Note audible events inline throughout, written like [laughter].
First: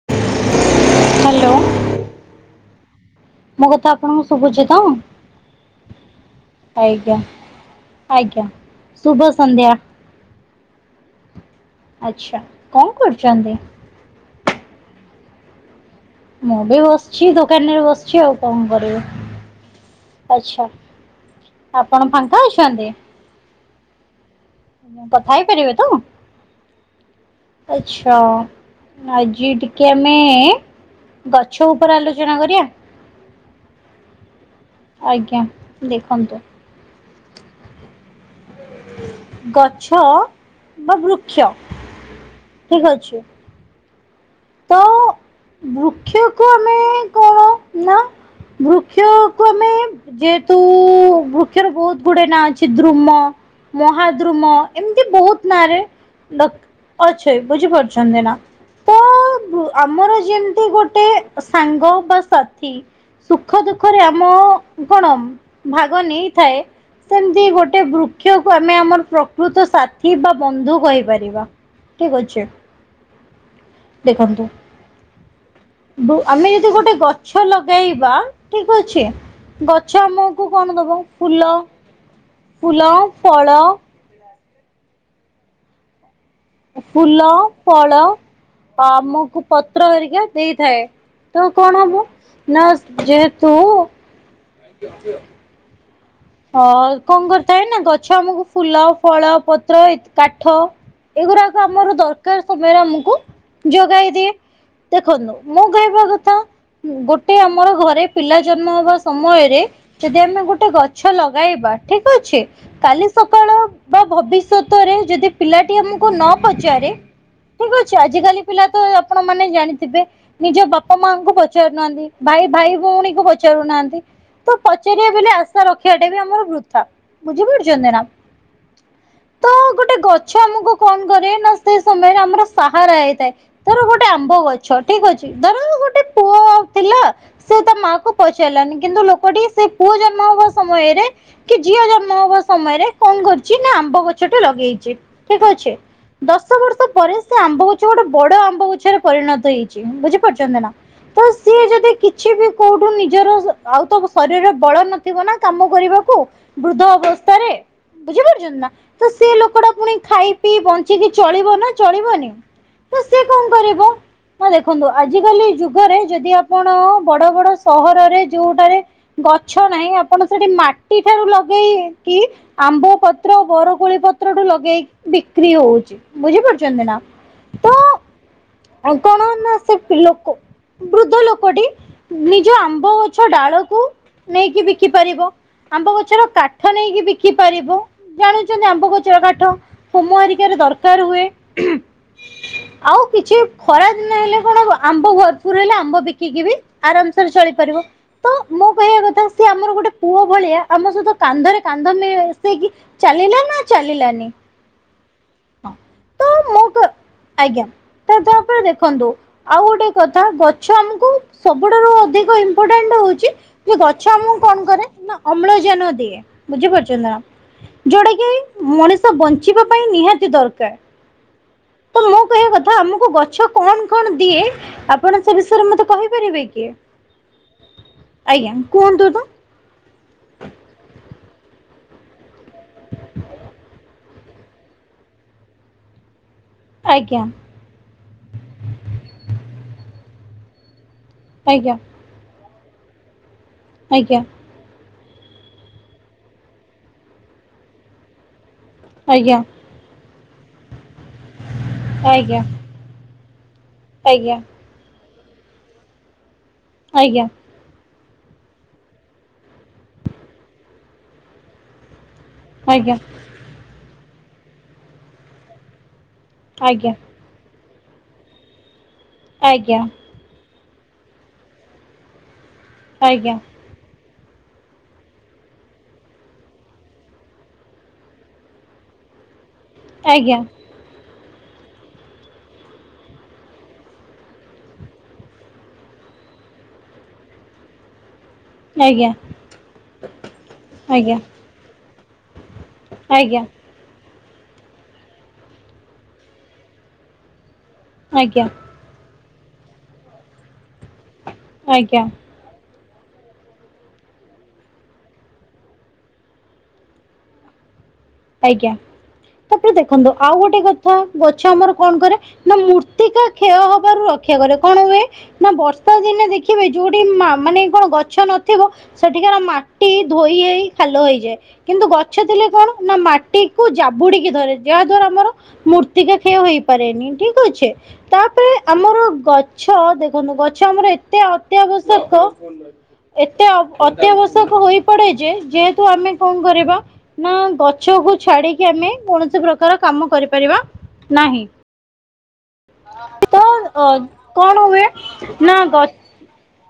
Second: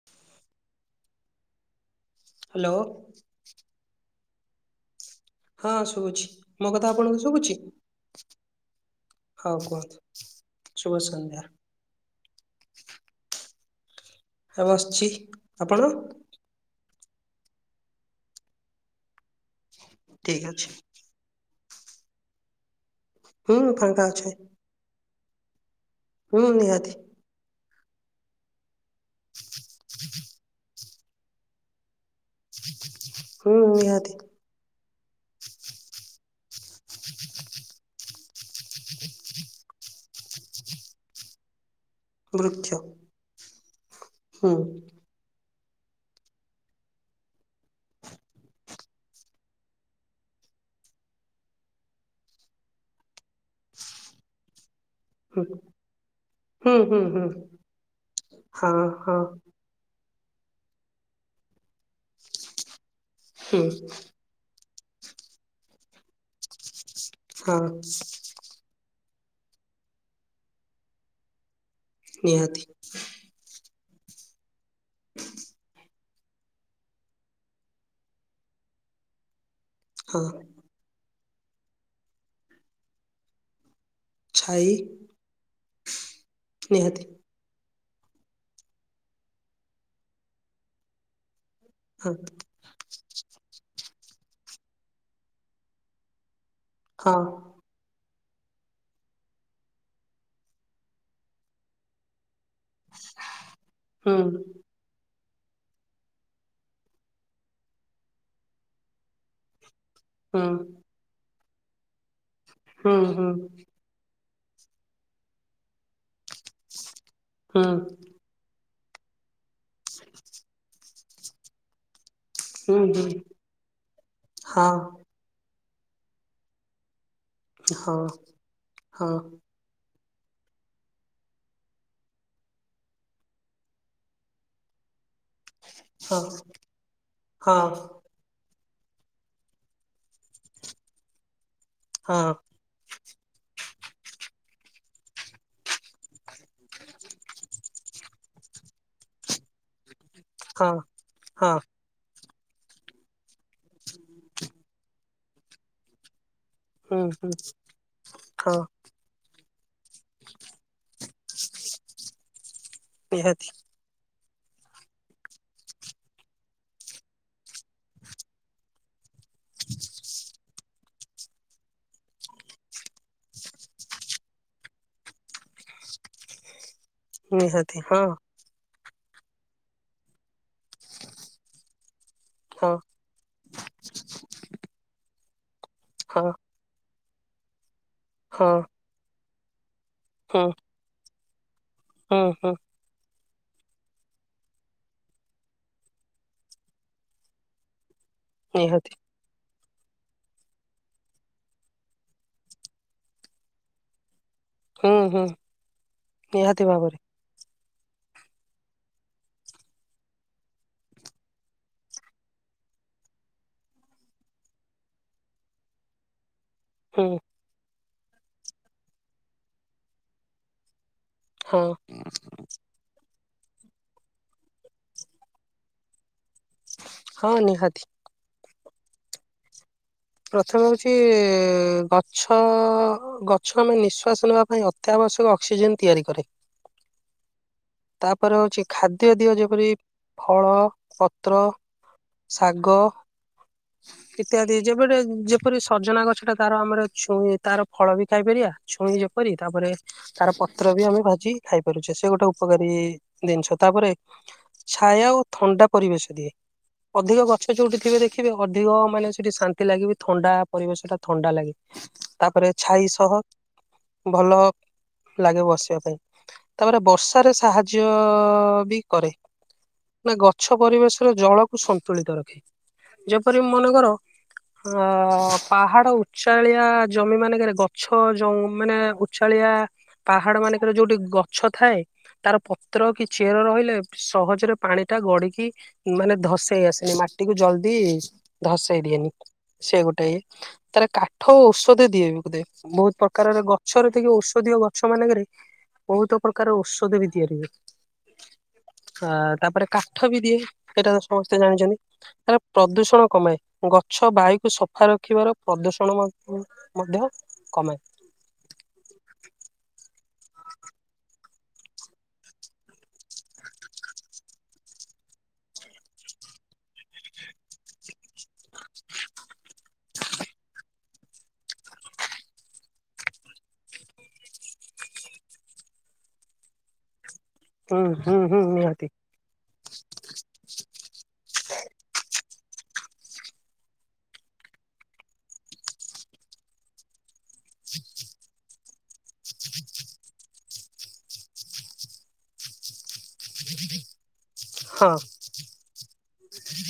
ହ। Hello. Hello. ମୋ କଥା ଆପଣଙ୍କୁ ଶୁବୁଚି ତ? ହଁ ଶୁବୁଛି ମୋ କଥା ଆଜ୍ଞା ଆପଣଙ୍କୁ ଶୁବୁଛି? ଆଜ୍ଞା। ଶୁଭ ହଉ ସନ୍ଧ୍ୟା କୁହନ୍ତୁ ଶୁଭ ସନ୍ଧ୍ୟା। ଆଚ୍ଛା କଣ କରୁଚନ୍ତି? ଏ ବସଚି ଆପଣ? ମୁଁ ବି ବସଛି ଦୋକାନରେ ବସଛି ଆଉ କଣ କରିବି। ଠିକ ଆଚ୍ଛା ଅଛି ଆପଣ ଫାଙ୍କା ଅଛନ୍ତି? ହୁଁ ଫାଙ୍କା ଅଛି। କଥା ହେଇ ପାରିବେ ତ? ହୁଁ ନିହାତି। ଆଚ୍ଛା ଆଜି ଟିକେ ଆମେ। ଗଛ ଉପରେ ଆଲୋଚନା କରିବା। ହୁଁ ହୁଁ ନିହାତି। ଆଜ୍ଞା ଦେଖନ୍ତୁ। ଗଛ ବା ବୃକ୍ଷ। ବୃକ୍ଷ ଠିକ ଅଛି। ହୁଁ। ତ ବୃକ୍ଷକୁ ଆମେ କଣ ନା ବୃ କ୍ଷକୁ ଆମେ ଯେହେତୁ ବୃକ୍ଷର ବହୁତ ଗୁଡେ ନାଁ ଅଛି ଦ୍ରୁମ। ମହାଦ୍ରୁମ। ଏମତି ହୁଁ ବହୁତ ନାଁରେ ହୁଁ ହୁଁ ଡ଼କ ହୁଁ ଅଛେ ବୁଝିପାରୁଚନ୍ତି ନା ହଁ ତ। ହଁ କୁ ଆମର ଯେମତି ଗୋଟେ ସାଙ୍ଗ ବା ସାଥି। ସୁଖ ହୁଁ ଦୁଃଖରେ ଆମ କଣ ଭାଗ ନେଇଥାଏ। ସେମତି ହଁ ଗୋଟେ ବୃକ୍ଷକୁ ଆମେ ଆମର ପ୍ରକୃତ ସାଥି ବା ବନ୍ଧୁ କହିପାରିବା। ଠିକ ଅଛି ନିହାତି। ଦେଖନ୍ତୁ। [inaudible] ବୋ ଆମେ ଯଦି ଗୋଟେ ଗଛ ଲଗେଇବା ଠିକ୍ ଅଛି ଗଛ। ହଁ। ଆମକୁ କଣ ଦବ ଫୁଲ ଫୁଲ ଓ ଫଳ। ଛାଇ। ନିହାତି ଫୁଲ ଫଳ ଆମୁକୁ ପତ୍ର ଘରିକା ଦେଇଥାଏ। ତୁ କଣ ହବୁ ହଁ ନା ଯେହେତୁ। ଅ ହଁ କଣ କର କାଇଁ ନା ଗଛ ଆମୁକୁ ଫୁଲ ଫଳ ପତ୍ର ଇତ କାଠ ଏଗୁରାକ ଆମର ଦର - କାର୍ ସମୟରେ ଆମୁକୁ ଯୋଗାଇ ଦିଏ ହୁଁ ଦେଖନ୍ତୁ ମୁଁ କହିବା କଥା। ଗୋଟେ ଆମର ଘରେ ପିଲା ଜନ୍ମ ହବା ସମୟରେ। ଯଦି ହୁଁ ଆମେ ଗୋଟେ ଗଛ ଲଗାଇବା ଠିକ୍ ଅଛି ହୁଁ କାଲି ହୁଁ ସକାଳ। ବା ଭବିଷ୍ୟତରେ ଯଦି ପିଲାଟି ଆମୁକୁ ନ ପଚାରେ ହୁଁ ଠିକ ଅଛି ଆଜ କାଲି। ପିଲା ତ ଆପଣ ମାନେ ଜାଣିଥିବେ ନିଜ ବାପା ମାଙ୍କୁ ପଚାରୁନାହାନ୍ତି। ଭାଇ ଭାଇ ହୁଁ ହୁଁ ଭଉଣୀକୁ ପଚାରୁନାହାନ୍ତି ତ ପଚାରିବା ବୋଲି ଆ ରଖିବାଟା ବି ଆମର ବୃଥା ବୁଝିପାରୁଚନ୍ତି ହଁ ନା ହଁ ତ ଗୋଟେ ଗ ଛ ଆମୁକୁ କଉ କରେ ନା ସେ ସମୟରେ ଆମର ସାହାରା ହେଇଥାଏ ଧର ଗୋଟେ ଆମ୍ବ ଗ ଛ ଠିକ ଅଛି ଧର ଗୋଟେ ହଁ ହଁ ପୁଅ ଆଉ ଥିଲା ସେ ହଁ ତା ମା କୁ ପଚାରିଲାନି। କିନ୍ତୁ ଲୋକଟି ସେ ପୁଅ ଜନ୍ମ ହବା ସମୟରେ କି ଝିଅ ଜନ୍ମ ହବା ସମୟରେ କଣ କରୁଚି ନା ଆମ୍ବ ଗଛ ଟେ ଲଗେଇଚି ଠିକ ଅଛି। ଦଶ ବର୍ଷ ପରେ ସେ ଆମ୍ବ ଗୁଛ ଗୋଟେ ବଡ ଆମ୍ବ ଗଛରେ ପରିଣତ ହେଇଚି। ବୁଝିପାରୁଚନ୍ତି ହଁ ନା? ହଁ ତ ହଁ ସିଏ ଯଦି କିଛି ବି କୋଉଠୁ ନିଜର ଆଉ ତ ଶରୀରରେ ବଳ ନଥିବ ନା କାମ କରିବାକୁ ବୃଦ୍ଧ ହୁଁ ହୁଁ ଅବସ୍ଥାରେ। ହଁ ବୁଝିପାରୁଚନ୍ତି ନା। ତ ସେ ଲୋକଟା ପୁଣି ଖାଇ ପିଇ ବଞ୍ଚିକି ଚଳିବ ନା ଚଳିବନି? ତ ସେ ନିହାତି କଣ କରିବ? ହଁ ଦେଖନ୍ତୁ ଆଜିକାଲି ଯୁଗରେ ଯଦି ଆପଣ ବଡ ବଡ ସହରରେ ଯୋଉଟାରେ ଗଛ ନାହିଁ ଆପଣ ସେଠି ମାଟି ଠାରୁ ଲଗେଇକି ଆମ୍ବ ପତ୍ର ବରକୋଳି ପତ୍ରଠୁ ଲଗେଇକି ବିକ୍ରି ହଉଚି। ବୁଝିପାରୁଚନ୍ତି ନା ନିହାତି ହଁ ତ କଣ ନା ସେ ଲୋକ ବୃଦ୍ଧ ଲୋକଟି ନିଜ ହଁ ଆମ୍ବ ଗଛ ଡାଳକୁ ନେଇକି ବିକି ପାରିବ। ଆମ୍ବ ହଁ ଗଛର କାଠ ନେଇକି ବିକି ପାରିବ। ହଁ ଜାଣୁଚନ୍ତି ଆମ୍ବ ଗଛର କାଠ ହୋମ ହୁଁ ଆରିକାରେ ଦରକାର ହୁଏ। ହୁଁ ହୁଁ। ଆଉ କିଛି ଖରା ଦିନ ହେଲେ କଣ ଆମ୍ବ ଭରପୁର ହେଲେ ଆମ୍ବ ବିକିକି ବି ଆରାମସରେ ଚଳିପାରିବ। ନିହାତି। ସେ ଆମର ଗୋଟେ ପୁଅ ଭଳିଆ ଆମ ସହିତ କାନ୍ଧରେ କାନ୍ଧ ମିସେଇକି ଚାଲିଲା ନା ଚାଲିଲାନି? ହୁଁ ହୁଁ ହଁ ତ ମୁଁ ନିହାତି କ ଭାବରେ। ଆଜ୍ଞା ତ ତା ପରେ ଦେଖନ୍ତୁ। ଆଉ ଗୋଟେ କଥା ଗଛ ଆମକୁ ସବୁଠାରୁ ଅଧିକ ଇମ୍ପୋଟାଣ୍ଟ ହଉଚି କି ଗଛ ଆମକୁ କଣ କରେ ନା ଅମ୍ଳଜାନ ଦିଏ। ହୁଁ ବୁଝିପାରୁଚନ୍ତି ନା ଯୋଉଟା କି ମଣିଷ ବଞ୍ଚିବା ପାଇଁ ନିହାତି ଦରକାର। ହଁ। ତ ମୋ କହିବା କଥା ଆମକୁ ଗଛ କଣ କଣ ଦିଏ ଆପଣ ସେ ବିଷୟରେ ମତେ କହିପାରିବେ କି? ହଁ ନିହାତି। ଆଜ୍ଞା କୁହନ୍ତୁ ତ? ପ୍ରଥମେ ହଉଚି ଗଛ ଗଛ ଆମେ ନିଶ୍ଵାସ ନେବା ପାଇଁ ଅତ୍ୟାବଶ୍ୟକ ଅକ୍ସିଜେନ ତିଆରି କରେ। ଆଜ୍ଞା। ତାପରେ ହଉଚି ଖାଦ୍ୟ ଦିହ ଯେପରି ଫଳ ପତ୍ର ଆଜ୍ଞା ଶାଗ ଆଜ୍ଞା ଇତ୍ୟାଦି। ଯେବେଟ ଯେପରି ସଜନା ଗଛ ଟା ତାର ଆମର ଛୁଇ ତାର ଫଳ ବି ଖାଇପାରିବା। ଛୁଇଁ ଯେପରି ଆଜ୍ଞା ତାପରେ ତାର ପତ୍ର ବି ଆମେ ଭାଜି ଖାଇପାରୁଚେ। ସେ ଗୋଟେ ଆଜ୍ଞା ଉପକାରୀ ଜିନିଷ। ତାପରେ ଆଜ୍ଞା। ଛାୟା ଓ ଥଣ୍ଡା ପରିବେଶ ଦିଏ ଅଧିକ ଆଜ୍ଞା ଗଛ ଯୋଉଠି ଥିବେ ଦେଖିବେ ଅଧିକ ମାନେ ସେଠି ଶାନ୍ତି ଲାଗିବ ଥଣ୍ଡା ପରିବେଶ ଟା ଥଣ୍ଡା ଲାଗେ। ତାପରେ ଛାଇ ଆଜ୍ଞା ସହ ଭଲ ଲାଗେ ବସିବା ପାଇଁ ତାପରେ ଆଜ୍ଞା ବର୍ଷା ତାର ସାହାଯ୍ୟ ବି କରେ। ଆଜ୍ଞା। ନା ଗଛ ପରିବେଶରେ ଜଳକୁ ସନ୍ତୁଳିତ ରଖେ ଆଜ୍ଞା ଯେପରି ମନେକର। ହଁ ପାହାଡ ଉଚାଳିଆ ଜମି ମାନଙ୍କରେ ଗଛ ଜ ମାନେ ଉଚାଳିଆ ପାହାଡ ଆଜ୍ଞା ମାନଙ୍କର ଯୋଉଠି ଗଛ ଥାଏ। ତାର ପତ୍ର କି ଚେର ରହିଲେ ସହଜରେ ପାଣିଟା ଗଢିକି ମାନେ ଧସେଇ ଆସେନି ମାଟି କୁ ଜଲଦି ଧସେଇ ଦିଏନି ଆଜ୍ଞା ସେ ଗୋଟେ ଇଏ ତାପରେ ଆଜ୍ଞା କାଠ ଔଷଧ ଦିଏନି ବୋଧେ। ବୋହୁତ ଆଜ୍ଞା ପ୍ରକାରର ଆଜ୍ଞା ଗ ଗଛରେ କି ଔଷଧୀୟ ଗଛ ମାନଙ୍କରେ ବୋହୁତ ପ୍ରକାର ଔଷଧ ବି ତିଆରି ହୁଏ। ଆଜ୍ଞା। ଅ ତାପରେ କାଠ ବି ଦିଏ। ସେଇଟା ତ ସମସ୍ତେ ଆଜ୍ଞା ଜାଣିଚନ୍ତି। ପ୍ରଦୂଷଣ କମାଏ ଗଛ ବାୟୁ ସଫା ରଖିବାର ପ୍ରଦୂଷଣ ମ-ମଧ୍ୟ କମାଏ। ଆଜ୍ଞା ତାପରେ ଦେଖନ୍ତୁ ଆଉ ଗୋଟେ କଥା ଗଛ ଆମର କଣ କରେ ନା ମୃତିକା କ୍ଷୟ ହବାରୁ ରକ୍ଷା କରେ କଣ ହୁଏ ନା ବର୍ଷା ଦିନେ ଦେ ଖିବେ ଯୋଉଠି ମା-ମାନେ କଣ ଗଛ ନଥିବ ସେଠିକାର ମାଟି ଧୋଇ ହେଇ ଖାଲ ହେଇଯାଏ କିନ୍ତୁ ଗଛ ଥିଲେ କଣ ନା ମାଟି କୁ ଜାବୁଡିକି ଧରେ ଯାହା ଦ୍ଵାରା ଆମର ମୂର୍ତିକା କ୍ଷୟ ହେଇପାରେନି ଠି କ୍ ଅଛ ହୁଁ ହୁଁ ହୁଁ ତାପରେ ନିହାତି ଆମର ଗ ଛ ଦେଖନ୍ତୁ ଗଛ ଆମର ଏତେ ଅତ୍ୟାବଶ୍ୟକ। ଏତେ ଅ-ଅତ୍ୟାବଶ୍ୟକ ହୋଇ ପଡେ ଯେ ଯେହେତୁ ଆମେ କଣ କରିବା ନା ଗଛକୁୁ ଛାଡିକି ଆମେ କୌଣସି ପ୍ରକାର କାମ କରିପାରିବା ନାହିଁ। ତ ଅ କଣ ହୁଏ ହଁ ନା ଗଛ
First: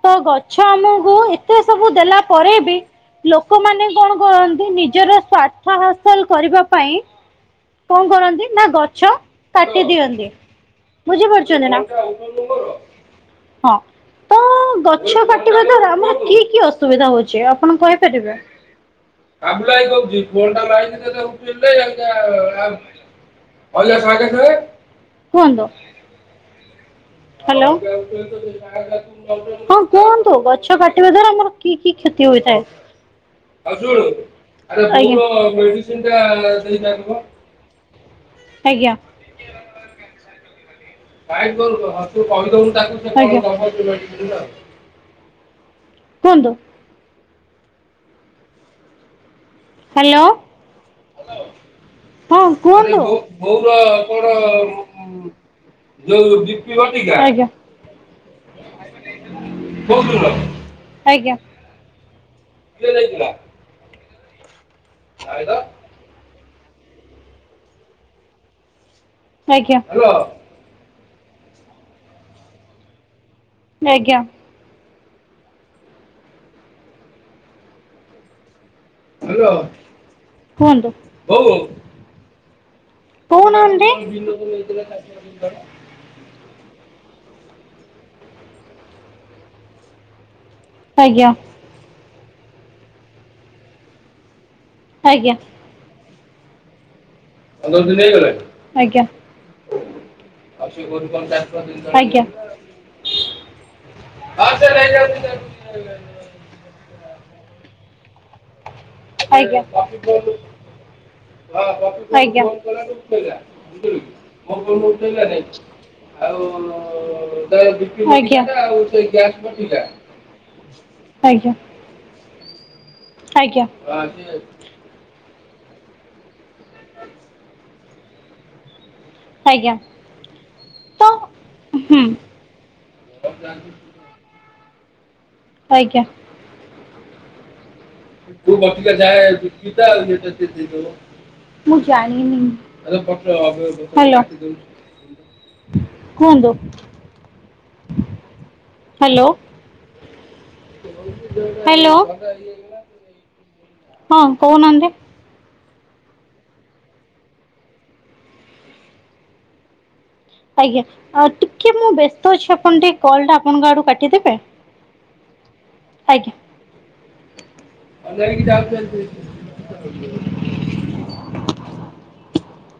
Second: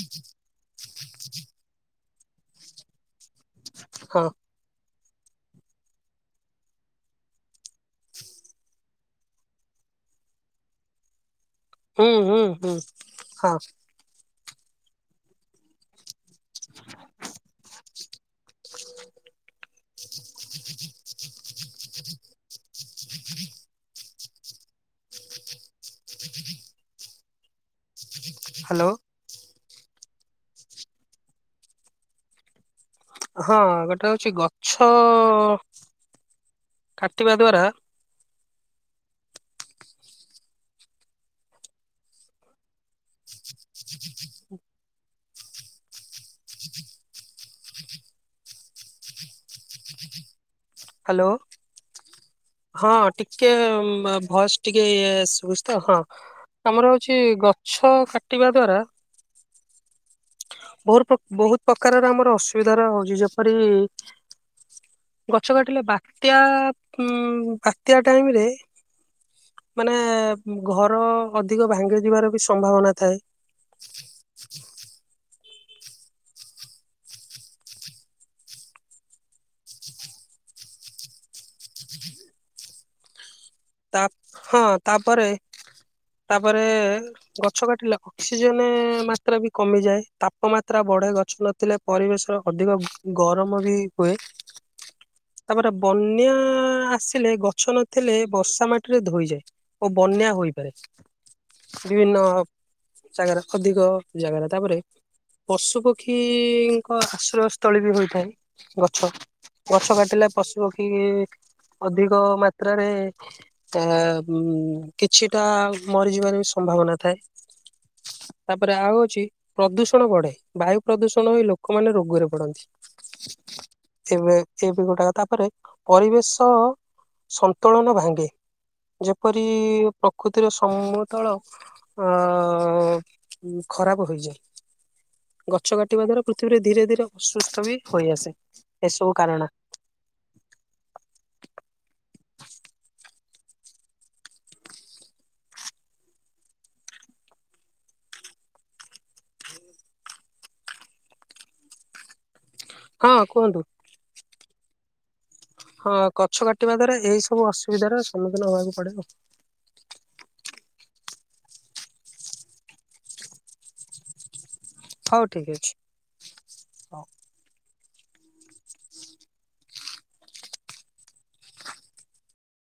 ତ ଗଛ [unintelligible] ଗଛ ଆମକୁ ଏତେ ସବୁ ଦେଲା ପରେ ବି ଲୋକମାନେ କଣ ହଁ କରନ୍ତି। ନି ଜର ସ୍ୱାର୍ଥ ହାସଲ କରିବା ପାଇଁ କଣ କରନ୍ତି ନା ଗଛ କାଟି ଦିଅନ୍ତି ବୁଝି ପାରୁଛନ୍ତି ନା। ହୁଁ ହୁଁ ହୁଁ ହଁ। ତ ଗଛ କାଟିବା ଦ୍ଵାରା ଆମର କି କି ଅସୁବିଧା ହୋଉଛି। ଆପଣ କହିପାରିବେ? ଆବୁଲ ଭାଇ କୋହୁଚି ଫୋନ୍ ଟା ମାଇଲେ ଯେ ଓଠେଇଲୁନି [unintelligible] [unintelligible] କୁହନ୍ତୁ। ହାଲୋ। ହଁ ହ୍ୟାଲୋ କୁହନ୍ତୁ ଗଛ କାଟିବା ଦ୍ଵାରା ଆମର କି କି କ୍ଷତି ହୋଇଥାଏ। ହଁ ଗୋଟେ ହଉଛି ଗଛ ଆଚ୍ଛା। କାଟିବା ଦ୍ଵାରା ଆଜ୍ଞା। ଆଜ୍ଞା। କୁହନ୍ତୁ। ହାଲୋ। ହାଲୋ। ହଁ ଟିକେ ଭଏସ୍ ଟିକେ ଶୁଭୁଚି ତ ହଁ। ଆମର ହୋଉଚି ଗଛ କାଟିବା ଦ୍ଵାରା [unintelligible] ବୋହୁରୁ ପ୍ରୋ ବୋହୁତ ପ୍ରକାରର ଆମର ଅସୁବିଧା ର ହୁଚି ଯେପରି ଗଛ କାଟିଲେ ବାତ୍ୟା ଉଁ ବାତ୍ୟା ଟାଇମରେ ମାନେ ଘର ଅଧିକ ଭାଙ୍ଗି ଯିବାର ବି ସମ୍ଭାବନା ଥାଏ। ଆଜ୍ଞା। ହାଲୋ କୁହନ୍ତୁ କୋହୁନା ତା ହଁ ତାପରେ [unintelligible] [unintelligible] ତାପରେ ଗଛ କାଟିଲେ ଅକ୍ସିଜେନ ମାତ୍ରା ବି କମିଯାଏ। ତା ତାପମାତ୍ରା ବଢେ ଆଜ୍ଞା ଗଛ ନଥିଲେ ପରିବେଶ ଅଧିକ ଗରମ ବି ହୁଏ। ଆଜ୍ଞା ତାପରେ ବନ୍ୟା ଆସିଲେ ଗଛ ନଥିଲେ ବର୍ଷା ମାଟିରେ ଆଜ୍ଞା। ଧୋଇଯାଏ ଓ ବନ୍ୟା ହୋଇପାରେ। ବିଭିନ୍ନ ଆଜ୍ଞା ଜାଗାରେ ଅଧିକ ଜାଗାରେ। ତାପରେ ପଶୁ ପକ୍ଷୀଙ୍କ ଆଶ୍ରୟସ୍ଥଳୀ ବି ହୋଇଥାଏ ଗଛ। ଆଜ୍ଞା। ଗଛ କାଟିଲେ ପଶୁପକ୍ଷୀ ଅଧିକ ମାତ୍ରାରେ ଆ କିଛିଟା ମରିଯିବାର ବି ସମ୍ଭାବନା ଥାଏ। ତାପରେ ଆଉ ହଉଛି ପ୍ରଦୂଷଣ ବଢେ। ବାୟୁ ପ୍ରଦୂଷଣ ହଇ ଲୋକ ଆଜ୍ଞା ଲୋକମାନେ ରୋଗରେ ପଡନ୍ତି। ଆଜ୍ଞା ଏବେ ଏବେ ଗୁଟାକ ତାପରେ ପରିବେଶ ସନ୍ତୁଳନ ଭାଙ୍ଗେ। ଯେପରି ଆଜ୍ଞା ପ୍ରକୃତିର ତ ସମତଳ ହୁଁ ଅ ଖରାପ ହୋଇଯାଏ। ଗଛ ଆଜ୍ଞା କାଟିବା ଦ୍ଵାରା ପୃଥିବୀରେ ଧୀରେ ଧୀରେ ଅସୁସ୍ଥ ବି ହୋଇ ଆସେ ଏସବୁ କାରଣ। କିତେ ଆଉଛି ତ ସେ [unintelligible] ମୁଁ ଜାଣିନି ହ୍ୟାଲୋ କୁହନ୍ତୁ ହ୍ୟାଲୋ? ହୁଁ ହ୍ୟାଲୋ ହଁ କୁହନ୍ତୁ। ହଁ କହୁନାହାନ୍ତି? ହଁ ଗଛ କାଟିବା ଦ୍ଵାରା ଏଇ ସବୁ ଅସୁବିଧାର ସମ୍ମୁଖୀନ ହବାକୁ ପଡେ ଆଉ। ଆଜ୍ଞା ଆ ଟିକେ ମୁଁ ବ୍ୟସ୍ତ ଅଛି ଆପଣ ଟିକେ କଲ୍ ଟା ଆପଣଙ୍କ ଆଡୁ କାଟିଦେବେ? ହଉ ଠିକ୍ ଅଛି ହଉ ଆଜ୍ଞା।